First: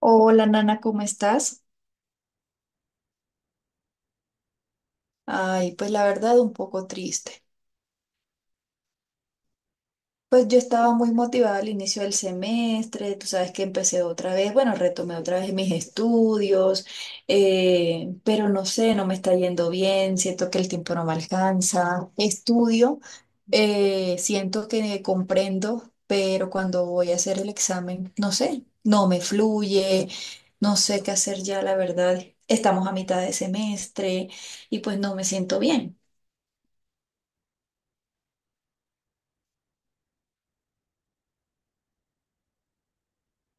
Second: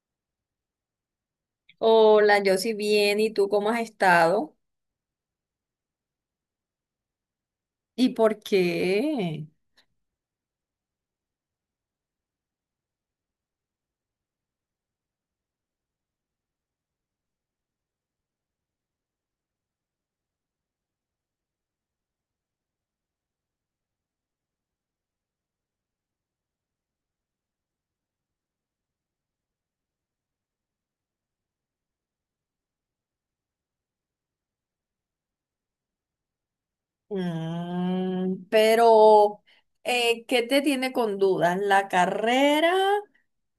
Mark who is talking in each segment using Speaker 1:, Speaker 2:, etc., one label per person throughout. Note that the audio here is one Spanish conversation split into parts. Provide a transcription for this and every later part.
Speaker 1: Hola, Nana, ¿cómo estás?
Speaker 2: Hola, yo sí bien, ¿y tú cómo has estado?
Speaker 1: Ay, pues la verdad un poco triste.
Speaker 2: ¿Y por qué?
Speaker 1: Pues yo estaba muy motivada al inicio del semestre, tú sabes que empecé otra vez, bueno, retomé otra vez mis estudios, pero no sé, no me está yendo bien, siento que el tiempo no me alcanza. Estudio, siento que comprendo, pero cuando voy a hacer el examen, no sé, no me fluye, no sé qué hacer ya, la verdad. Estamos a mitad de semestre y pues no me siento bien.
Speaker 2: Mm, pero, ¿qué te tiene con dudas? ¿La carrera?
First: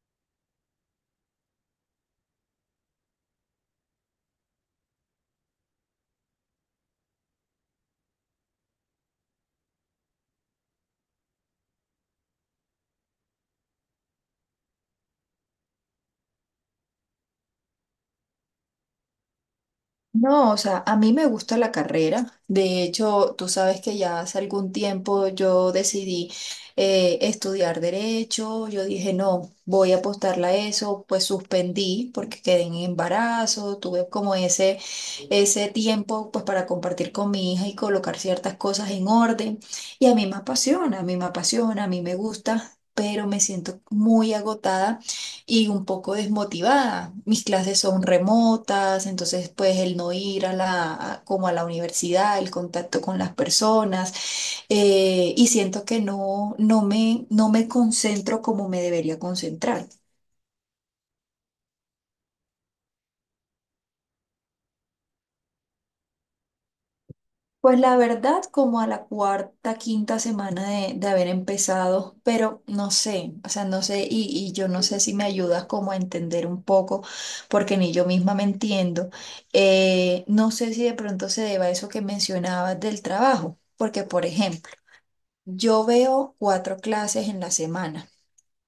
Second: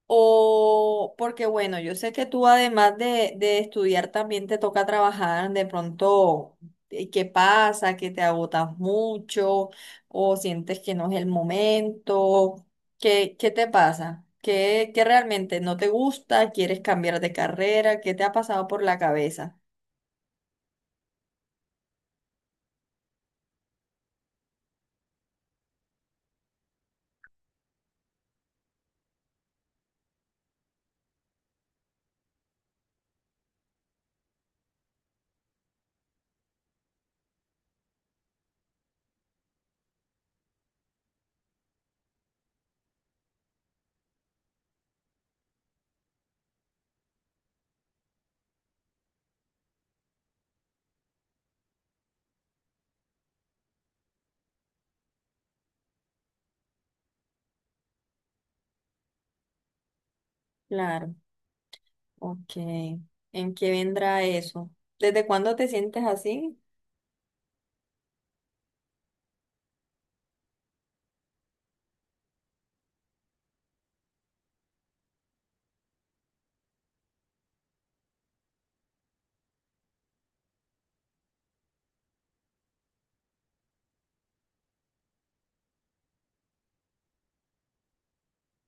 Speaker 2: O porque bueno, yo sé que tú además de estudiar también te toca trabajar, de pronto, ¿qué pasa? ¿Que te agotas mucho? ¿O sientes que no es el momento? ¿Qué te pasa? ¿Qué realmente no te gusta? ¿Quieres cambiar de carrera? ¿Qué te ha pasado por la cabeza?
Speaker 1: No, o sea, a mí me gusta la carrera. De hecho, tú sabes que ya hace algún tiempo yo decidí estudiar derecho. Yo dije, no, voy a apostarla a eso. Pues suspendí porque quedé en embarazo. Tuve como ese tiempo pues para compartir con mi hija y colocar ciertas cosas en orden. Y a mí me apasiona, a mí me apasiona, a mí me gusta, pero me siento muy agotada y un poco desmotivada. Mis clases son remotas, entonces pues el no ir a como a la universidad, el contacto con las personas, y siento que no, no me concentro como me debería concentrar.
Speaker 2: Claro, ok. ¿En qué vendrá eso? ¿Desde cuándo te sientes así?
Speaker 1: Pues la verdad, como a la cuarta, quinta semana de haber empezado, pero no sé, o sea, no sé, y yo no sé si me ayudas como a entender un poco, porque ni yo misma me entiendo. No sé si de pronto se deba a eso que mencionabas del trabajo, porque por ejemplo, yo veo cuatro clases en la semana.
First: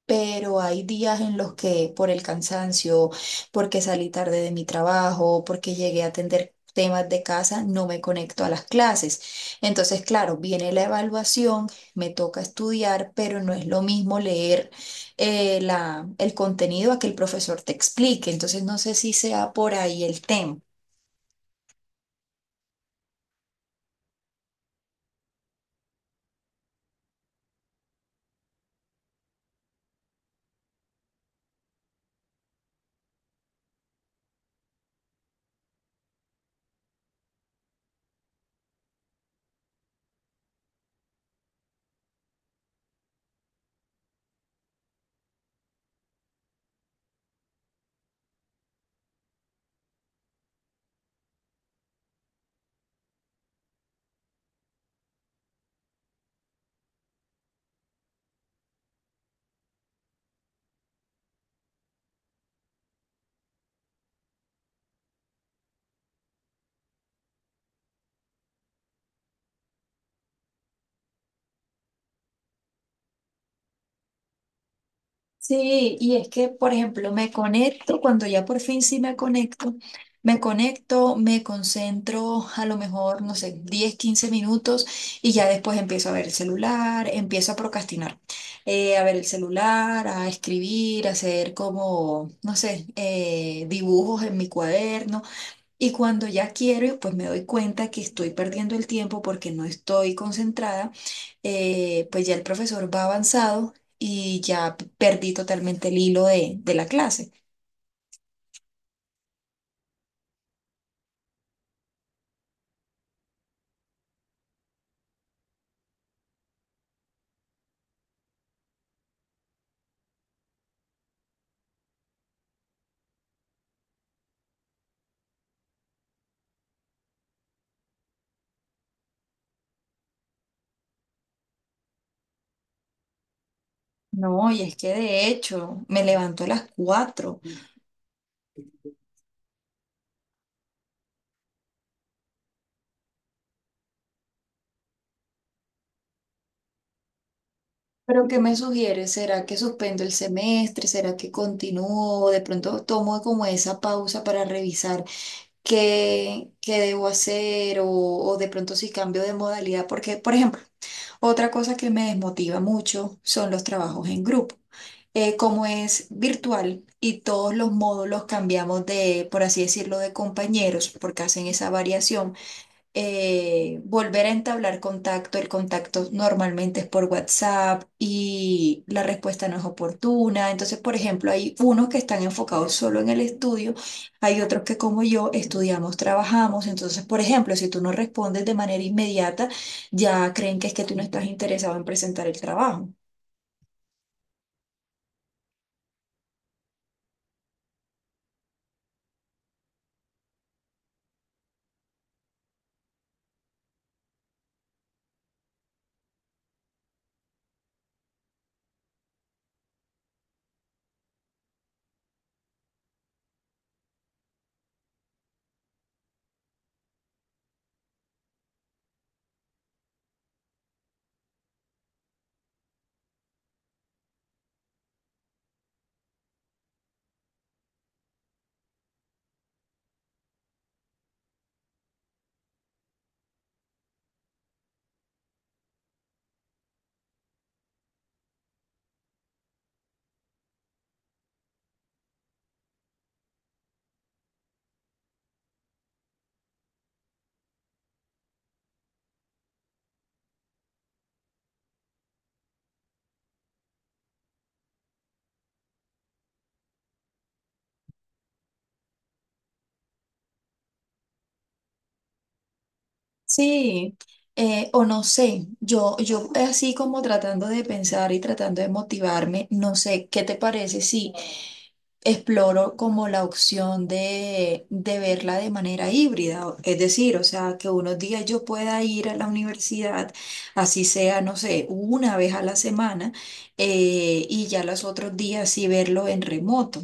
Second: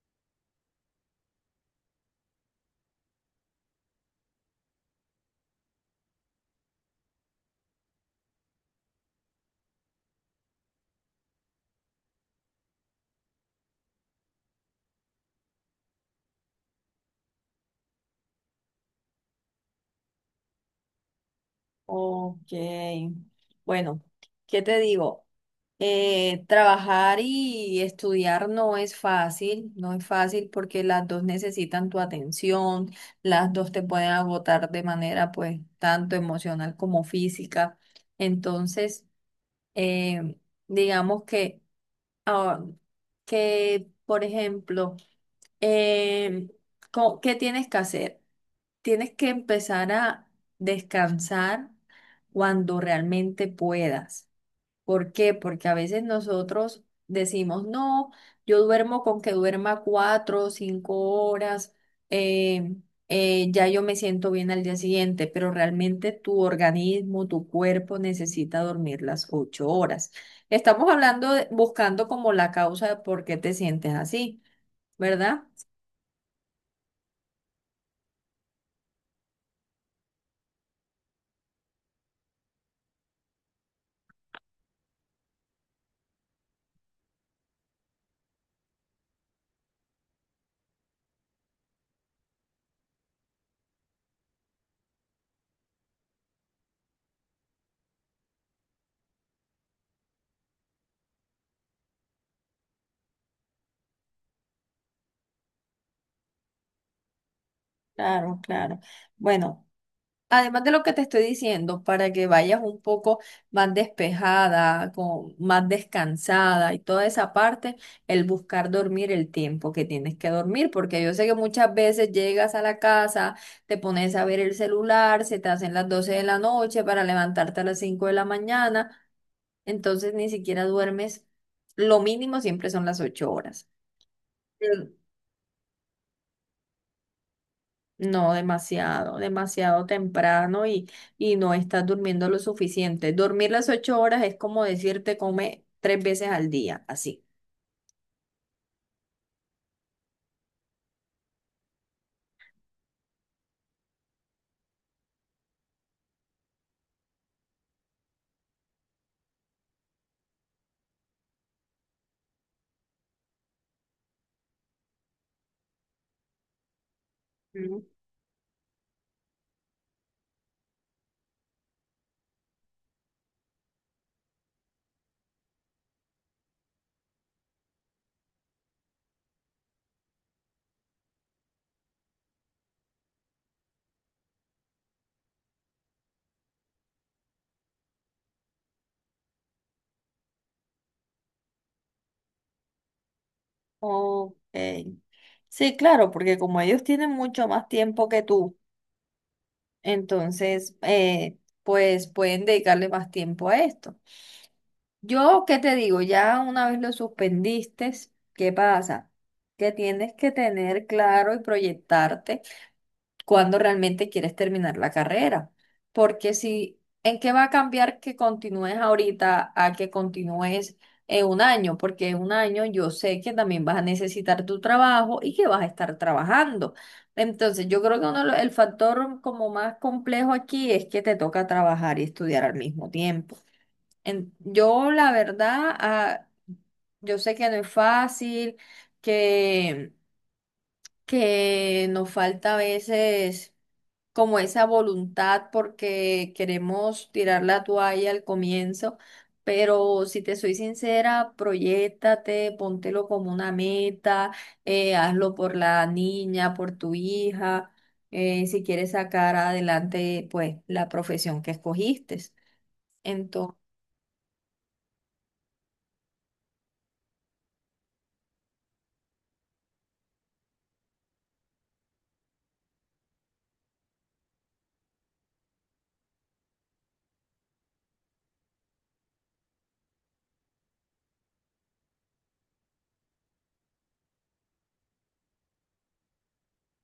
Speaker 1: Pero hay días en los que por el cansancio, porque salí tarde de mi trabajo, porque llegué a atender temas de casa, no me conecto a las clases. Entonces, claro, viene la evaluación, me toca estudiar, pero no es lo mismo leer el contenido a que el profesor te explique. Entonces, no sé si sea por ahí el tema.
Speaker 2: Ok. Bueno, ¿qué te digo? Trabajar y estudiar no es fácil, no es fácil porque las dos necesitan tu atención, las dos te pueden agotar de manera pues tanto emocional como física. Entonces, eh, digamos que, ah, por ejemplo, em, ¿qué tienes que hacer? Tienes que empezar a descansar cuando realmente puedas. ¿Por qué? Porque a veces nosotros decimos, no, yo duermo con que duerma 4 o 5 horas, eh, ya yo me siento bien al día siguiente, pero realmente tu organismo, tu cuerpo necesita dormir las 8 horas. Estamos hablando, buscando como la causa de por qué te sientes así, ¿verdad?
Speaker 1: Sí, y es que, por ejemplo, me conecto, cuando ya por fin sí me conecto, me conecto, me concentro a lo mejor, no sé, 10, 15 minutos y ya después empiezo a ver el celular, empiezo a procrastinar, a ver el celular, a escribir, a hacer como, no sé, dibujos en mi cuaderno y cuando ya quiero, pues me doy cuenta que estoy perdiendo el tiempo porque no estoy concentrada, pues ya el profesor va avanzado y ya perdí totalmente el hilo de la clase.
Speaker 2: Claro, claro. Bueno. Además de lo que te estoy diciendo, para que vayas un poco más despejada, más descansada y toda esa parte, el buscar dormir el tiempo que tienes que dormir, porque yo sé que muchas veces llegas a la casa, te pones a ver el celular, se te hacen las 12 de la noche para levantarte a las 5 de la mañana, entonces ni siquiera duermes, lo mínimo siempre son las 8 horas.
Speaker 1: No, y es que de hecho me levanto a las 4.
Speaker 2: No, demasiado, demasiado temprano y no estás durmiendo lo suficiente. Dormir las ocho horas es como decirte come tres veces al día, así.
Speaker 1: ¿Pero qué me sugieres? ¿Será que suspendo el semestre? ¿Será que continúo? ¿De pronto tomo como esa pausa para revisar qué debo hacer o de pronto si cambio de modalidad? Porque, por ejemplo, otra cosa que me desmotiva mucho son los trabajos en grupo. Como es virtual y todos los
Speaker 2: Mm.
Speaker 1: módulos cambiamos de, por así decirlo, de compañeros, porque hacen esa variación. Volver a entablar contacto. El contacto normalmente es por WhatsApp y la respuesta no es oportuna. Entonces, por ejemplo, hay unos que están enfocados solo en el estudio, hay otros que como yo estudiamos, trabajamos. Entonces, por ejemplo, si tú no respondes de manera inmediata, ya creen que es que tú no estás interesado en presentar el trabajo.
Speaker 2: Ok. Sí, claro, porque como ellos tienen mucho más tiempo que tú, entonces, pues pueden dedicarle más tiempo a esto. Yo, ¿qué te digo? Ya una vez lo suspendiste, ¿qué pasa? Que tienes que tener claro y proyectarte, cuando realmente quieres terminar la carrera. Porque si, ¿en qué va a cambiar que continúes ahorita a que continúes en un año? Porque en un año yo sé que también vas a necesitar tu trabajo y que vas a estar trabajando. Entonces, yo creo que uno, el factor como más complejo aquí es que te toca trabajar y estudiar al mismo tiempo. Yo, la verdad, yo sé que no es fácil, que, que nos falta a veces como esa voluntad porque queremos tirar la toalla al comienzo, pero si te soy sincera, proyéctate, póntelo como una meta, hazlo por la niña, por tu hija, si quieres sacar adelante pues la profesión que escogiste.
Speaker 1: Sí, o no sé, yo así como tratando de pensar y tratando de motivarme, no sé, ¿qué te parece si exploro como la opción de verla de manera híbrida? Es decir, o sea, que unos días yo pueda ir a la universidad, así sea, no sé, una vez a la semana, y ya los otros días sí verlo en remoto.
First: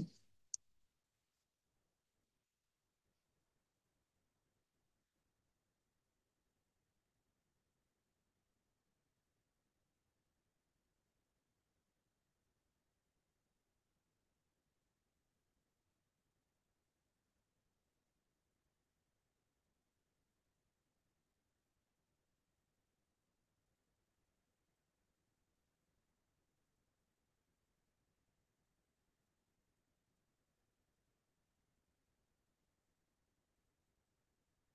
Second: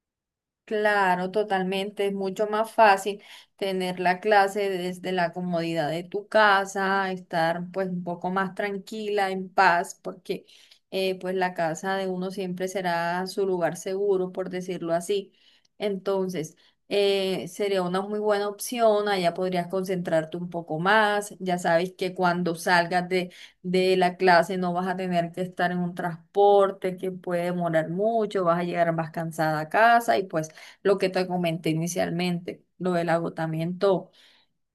Speaker 2: Claro, totalmente. Es mucho más fácil tener la clase desde la comodidad de tu casa, estar pues un poco más tranquila, en paz, porque pues la casa de uno siempre será su lugar seguro, por decirlo así. Entonces, sería una muy buena opción, allá podrías concentrarte un poco más. Ya sabes que cuando salgas de la clase no vas a tener que estar en un transporte que puede demorar mucho, vas a llegar más cansada a casa y pues lo que te comenté inicialmente, lo del agotamiento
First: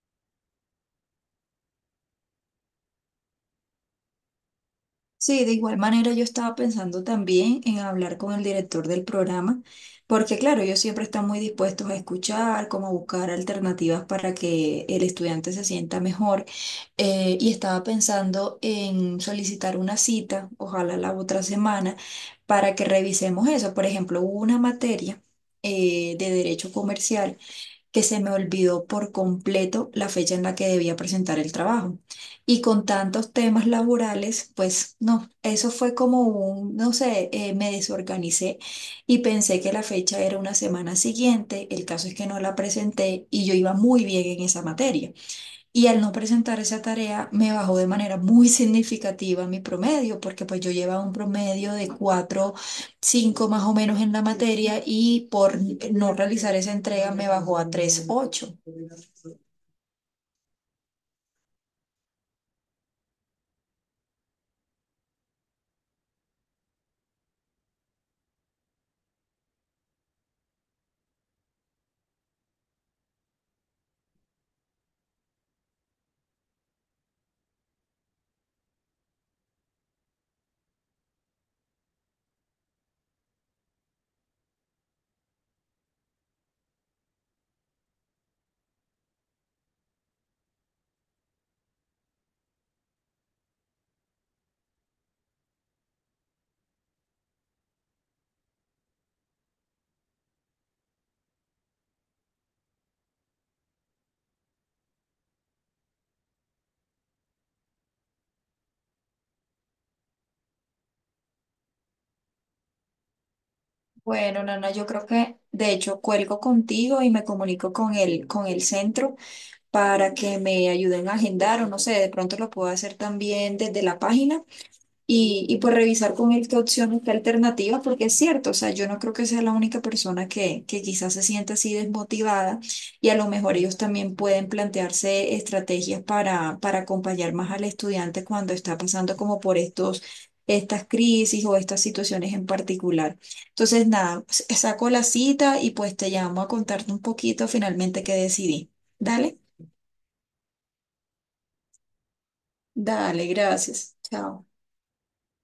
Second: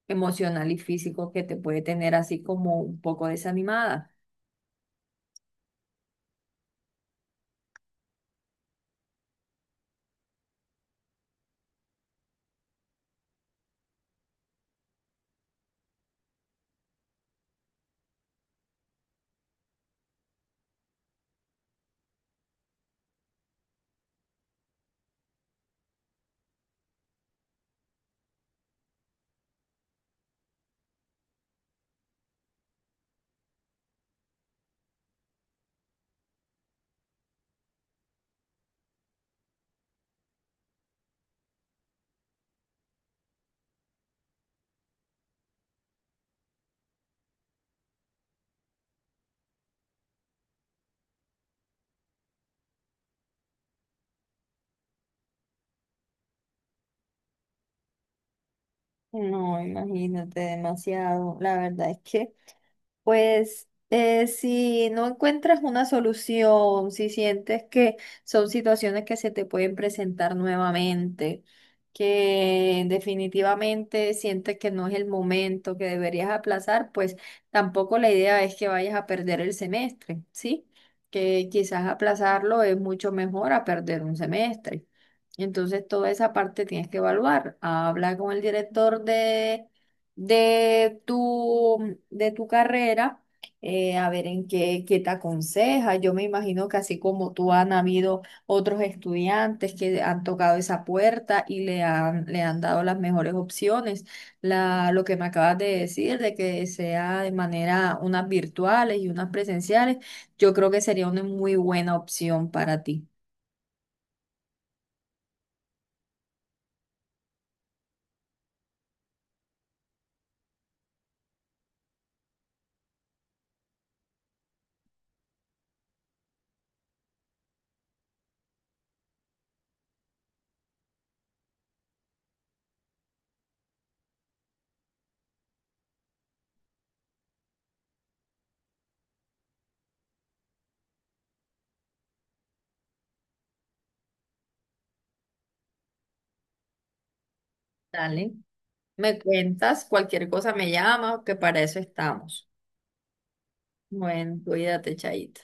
Speaker 2: emocional y físico que te puede tener así como un poco desanimada.
Speaker 1: Sí, de igual manera yo estaba pensando también en hablar con el director del programa, porque claro, ellos siempre están muy dispuestos a escuchar, como a buscar alternativas para que el estudiante se sienta mejor. Y estaba pensando en solicitar una cita, ojalá la otra semana, para que revisemos eso. Por ejemplo, hubo una materia de derecho comercial que se me olvidó por completo la fecha en la que debía presentar el trabajo. Y con tantos temas laborales, pues no, eso fue como un, no sé, me desorganicé y pensé que la fecha era una semana siguiente. El caso es que no la presenté y yo iba muy bien en esa materia. Y al no presentar esa tarea me bajó de manera muy significativa mi promedio, porque pues yo llevaba un promedio de 4 5 más o menos en la materia y por no realizar esa entrega me bajó a 3, ocho.
Speaker 2: No, imagínate, demasiado. La verdad es que si no encuentras una solución, si sientes que son situaciones que se te pueden presentar nuevamente, que definitivamente sientes que no es el momento, que deberías aplazar, pues tampoco la idea es que vayas a perder el semestre, ¿sí? Que quizás aplazarlo es mucho mejor a perder un semestre. Entonces toda esa parte tienes que evaluar. Habla con el director de tu carrera, a ver en qué, te aconseja. Yo me imagino que así como tú han habido otros estudiantes que han tocado esa puerta y le han dado las mejores opciones. Lo que me acabas de decir, de que sea de manera unas virtuales y unas presenciales, yo creo que sería una muy buena opción para ti.
Speaker 1: Bueno, Nana, yo creo que de hecho cuelgo contigo y me comunico con el, centro para que me ayuden a agendar o no sé, de pronto lo puedo hacer también desde la página. Y pues revisar con él qué opciones, qué alternativas, porque es cierto, o sea, yo no creo que sea la única persona que quizás se sienta así desmotivada y a lo mejor ellos también pueden plantearse estrategias para acompañar más al estudiante cuando está pasando como por estas crisis o estas situaciones en particular. Entonces, nada, saco la cita y pues te llamo a contarte un poquito finalmente qué
Speaker 2: Dale.
Speaker 1: decidí.
Speaker 2: Me
Speaker 1: Dale,
Speaker 2: cuentas, cualquier cosa me llama, que para eso estamos.
Speaker 1: dale, gracias.
Speaker 2: Bueno,
Speaker 1: Chao.
Speaker 2: cuídate, Chaito.